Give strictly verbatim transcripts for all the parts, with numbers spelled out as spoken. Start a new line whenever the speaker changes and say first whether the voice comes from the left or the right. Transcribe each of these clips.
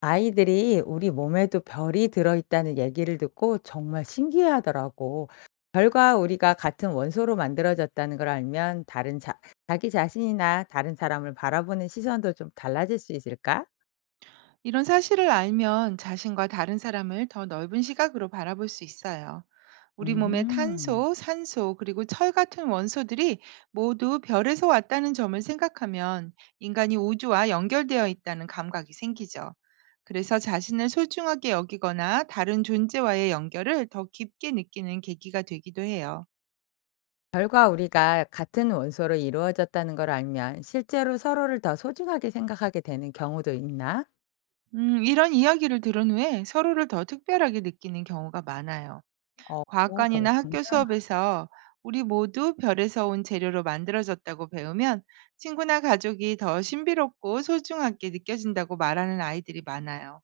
left: 아이들이 우리 몸에도 별이 들어있다는 얘기를 듣고 정말 신기해하더라고. 별과 우리가 같은 원소로 만들어졌다는 걸 알면 다른 자, 자기 자신이나 다른 사람을 바라보는 시선도 좀 달라질 수 있을까?
right: 이런 사실을 알면 자신과 다른 사람을 더 넓은 시각으로 바라볼 수 있어요. 우리 몸의
left: 음,
right: 탄소, 산소, 그리고 철 같은 원소들이 모두 별에서 왔다는 점을 생각하면 인간이 우주와 연결되어 있다는 감각이 생기죠. 그래서 자신을 소중하게 여기거나 다른 존재와의 연결을 더 깊게 느끼는 계기가 되기도 해요.
left: 별과 우리가 같은 원소로 이루어졌다는 걸 알면 실제로 서로를 더 소중하게 생각하게 되는 경우도 있나?
right: 음, 이런 이야기를 들은 후에 서로를 더 특별하게 느끼는 경우가 많아요.
left: 어,
right: 과학관이나 학교
left: 그렇구나.
right: 수업에서 우리 모두 별에서 온 재료로 만들어졌다고 배우면 친구나 가족이 더 신비롭고 소중하게 느껴진다고 말하는 아이들이 많아요.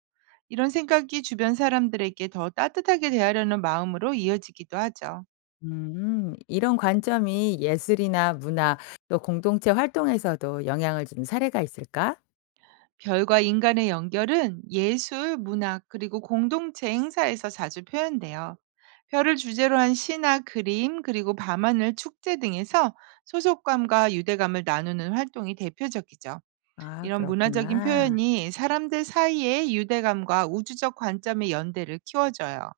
right: 이런 생각이 주변 사람들에게 더 따뜻하게 대하려는 마음으로 이어지기도 하죠.
left: 음. 이런 관점이 예술이나 문화 또 공동체 활동에서도 영향을 준 사례가 있을까?
right: 별과 인간의 연결은 예술, 문학, 그리고 공동체 행사에서 자주 표현돼요. 별을 주제로 한 시나 그림, 그리고 밤하늘 축제 등에서 소속감과 유대감을 나누는 활동이 대표적이죠.
left: 아
right: 이런 문화적인
left: 그렇구나.
right: 표현이 사람들 사이의 유대감과 우주적 관점의 연대를 키워줘요.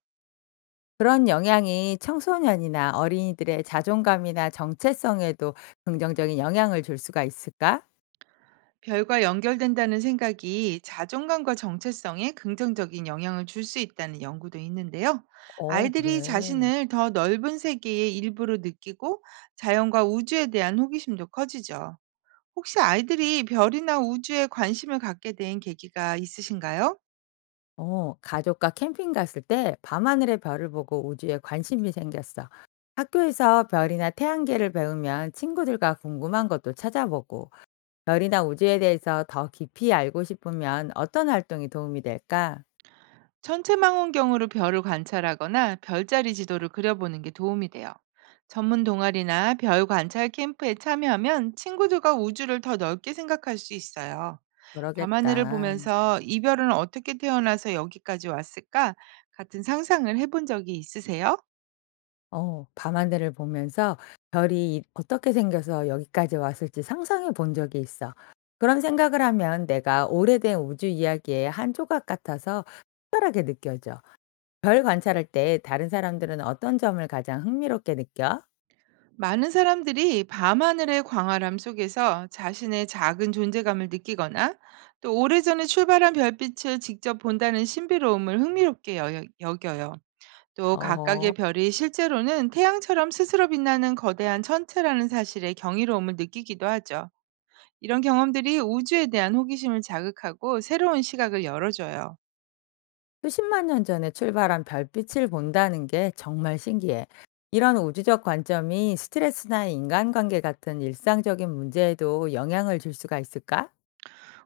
left: 그런 영향이 청소년이나 어린이들의 자존감이나 정체성에도 긍정적인 영향을 줄 수가 있을까?
right: 별과 연결된다는 생각이 자존감과 정체성에 긍정적인 영향을 줄 수 있다는 연구도 있는데요.
left: 어
right: 아이들이
left: 그래.
right: 자신을 더 넓은 세계의 일부로 느끼고 자연과 우주에 대한 호기심도 커지죠. 혹시 아이들이 별이나 우주에 관심을 갖게 된 계기가 있으신가요?
left: 어 가족과 캠핑 갔을 때 밤하늘의 별을 보고 우주에 관심이 생겼어. 학교에서 별이나 태양계를 배우면 친구들과 궁금한 것도 찾아보고 별이나 우주에 대해서 더 깊이 알고 싶으면 어떤 활동이 도움이 될까?
right: 전체 망원경으로 별을 관찰하거나 별자리 지도를 그려보는 게 도움이 돼요. 전문 동아리나 별 관찰 캠프에 참여하면 친구들과 우주를 더 넓게 생각할 수 있어요. 밤하늘을
left: 그러겠다.
right: 보면서 이 별은 어떻게 태어나서 여기까지 왔을까? 같은 상상을 해본 적이 있으세요?
left: 어, 밤하늘을 보면서 별이 이- 어떻게 생겨서 여기까지 왔을지 상상해 본 적이 있어. 그런 생각을 하면 내가 오래된 우주 이야기의 한 조각 같아서 특별하게 느껴져. 별 관찰할 때 다른 사람들은 어떤 점을 가장 흥미롭게 느껴?
right: 많은 사람들이 밤하늘의 광활함 속에서 자신의 작은 존재감을 느끼거나 또 오래전에 출발한 별빛을 직접 본다는 신비로움을 흥미롭게 여- 여겨요. 또
left: 어허.
right: 각각의 별이 실제로는 태양처럼 스스로 빛나는 거대한 천체라는 사실에 경이로움을 느끼기도 하죠. 이런 경험들이 우주에 대한 호기심을 자극하고 새로운 시각을 열어줘요.
left: 수십만 년 전에 출발한 별빛을 본다는 게 정말 신기해. 이런 우주적 관점이 스트레스나 인간관계 같은 일상적인 문제에도 영향을 줄 수가 있을까?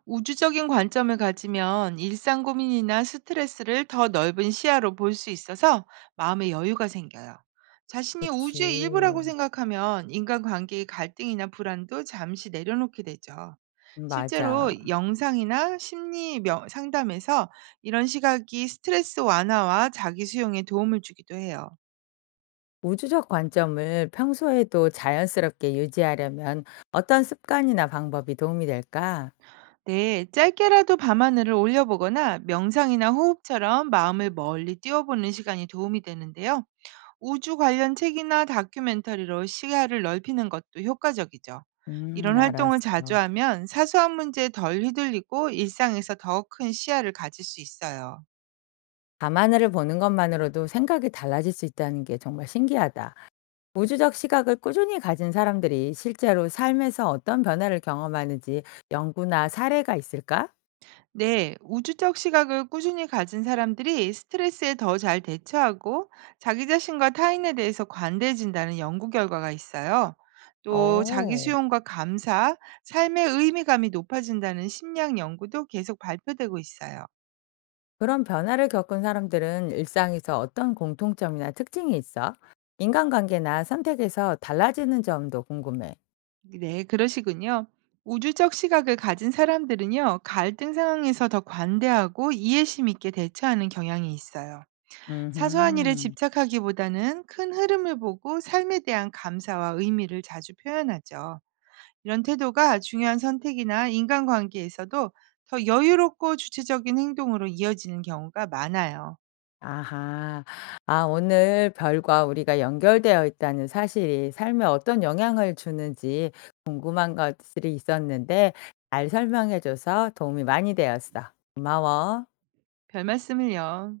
right: 우주적인 관점을 가지면 일상 고민이나 스트레스를 더 넓은 시야로 볼 수 있어서 마음의 여유가 생겨요. 자신이 우주의 일부라고
left: 그치.
right: 생각하면 인간관계의 갈등이나 불안도 잠시 내려놓게 되죠.
left: 음, 맞아.
right: 실제로 영상이나 심리 명- 상담에서 이런 시각이 스트레스 완화와 자기 수용에 도움을 주기도 해요.
left: 우주적 관점을 평소에도 자연스럽게 유지하려면 어떤 습관이나 방법이 도움이 될까?
right: 네, 짧게라도 밤하늘을 올려보거나 명상이나 호흡처럼 마음을 멀리 띄워보는 시간이 도움이 되는데요. 우주 관련 책이나 다큐멘터리로 시야를 넓히는 것도 효과적이죠.
left: 음,
right: 이런 활동을 자주
left: 알았어.
right: 하면 사소한 문제에 덜 휘둘리고 일상에서 더 큰 시야를 가질 수 있어요.
left: 밤하늘을 보는 것만으로도 생각이 달라질 수 있다는 게 정말 신기하다. 우주적 시각을 꾸준히 가진 사람들이 실제로 삶에서 어떤 변화를 경험하는지 연구나 사례가 있을까?
right: 네, 우주적 시각을 꾸준히 가진 사람들이 스트레스에 더 잘 대처하고 자기 자신과 타인에 대해서 관대해진다는 연구 결과가 있어요. 또 자기
left: 오,
right: 수용과 감사, 삶의 의미감이 높아진다는 심리학 연구도 계속 발표되고 있어요.
left: 그런 변화를 겪은 사람들은 일상에서 어떤 공통점이나 특징이 있어? 인간관계나 선택에서 달라지는 점도 궁금해.
right: 네, 그러시군요. 우주적 시각을 가진 사람들은요, 갈등 상황에서 더 관대하고 이해심 있게 대처하는 경향이 있어요. 사소한 일에
left: 음.
right: 집착하기보다는 큰 흐름을 보고 삶에 대한 감사와 의미를 자주 표현하죠. 이런 태도가 중요한 선택이나 인간관계에서도 더 여유롭고 주체적인 행동으로 이어지는 경우가 많아요.
left: 아하. 아 오늘 별과 우리가 연결되어 있다는 사실이 삶에 어떤 영향을 주는지 궁금한 것들이 있었는데 잘 설명해 줘서 도움이 많이 되었어. 고마워.
right: 별 말씀을요.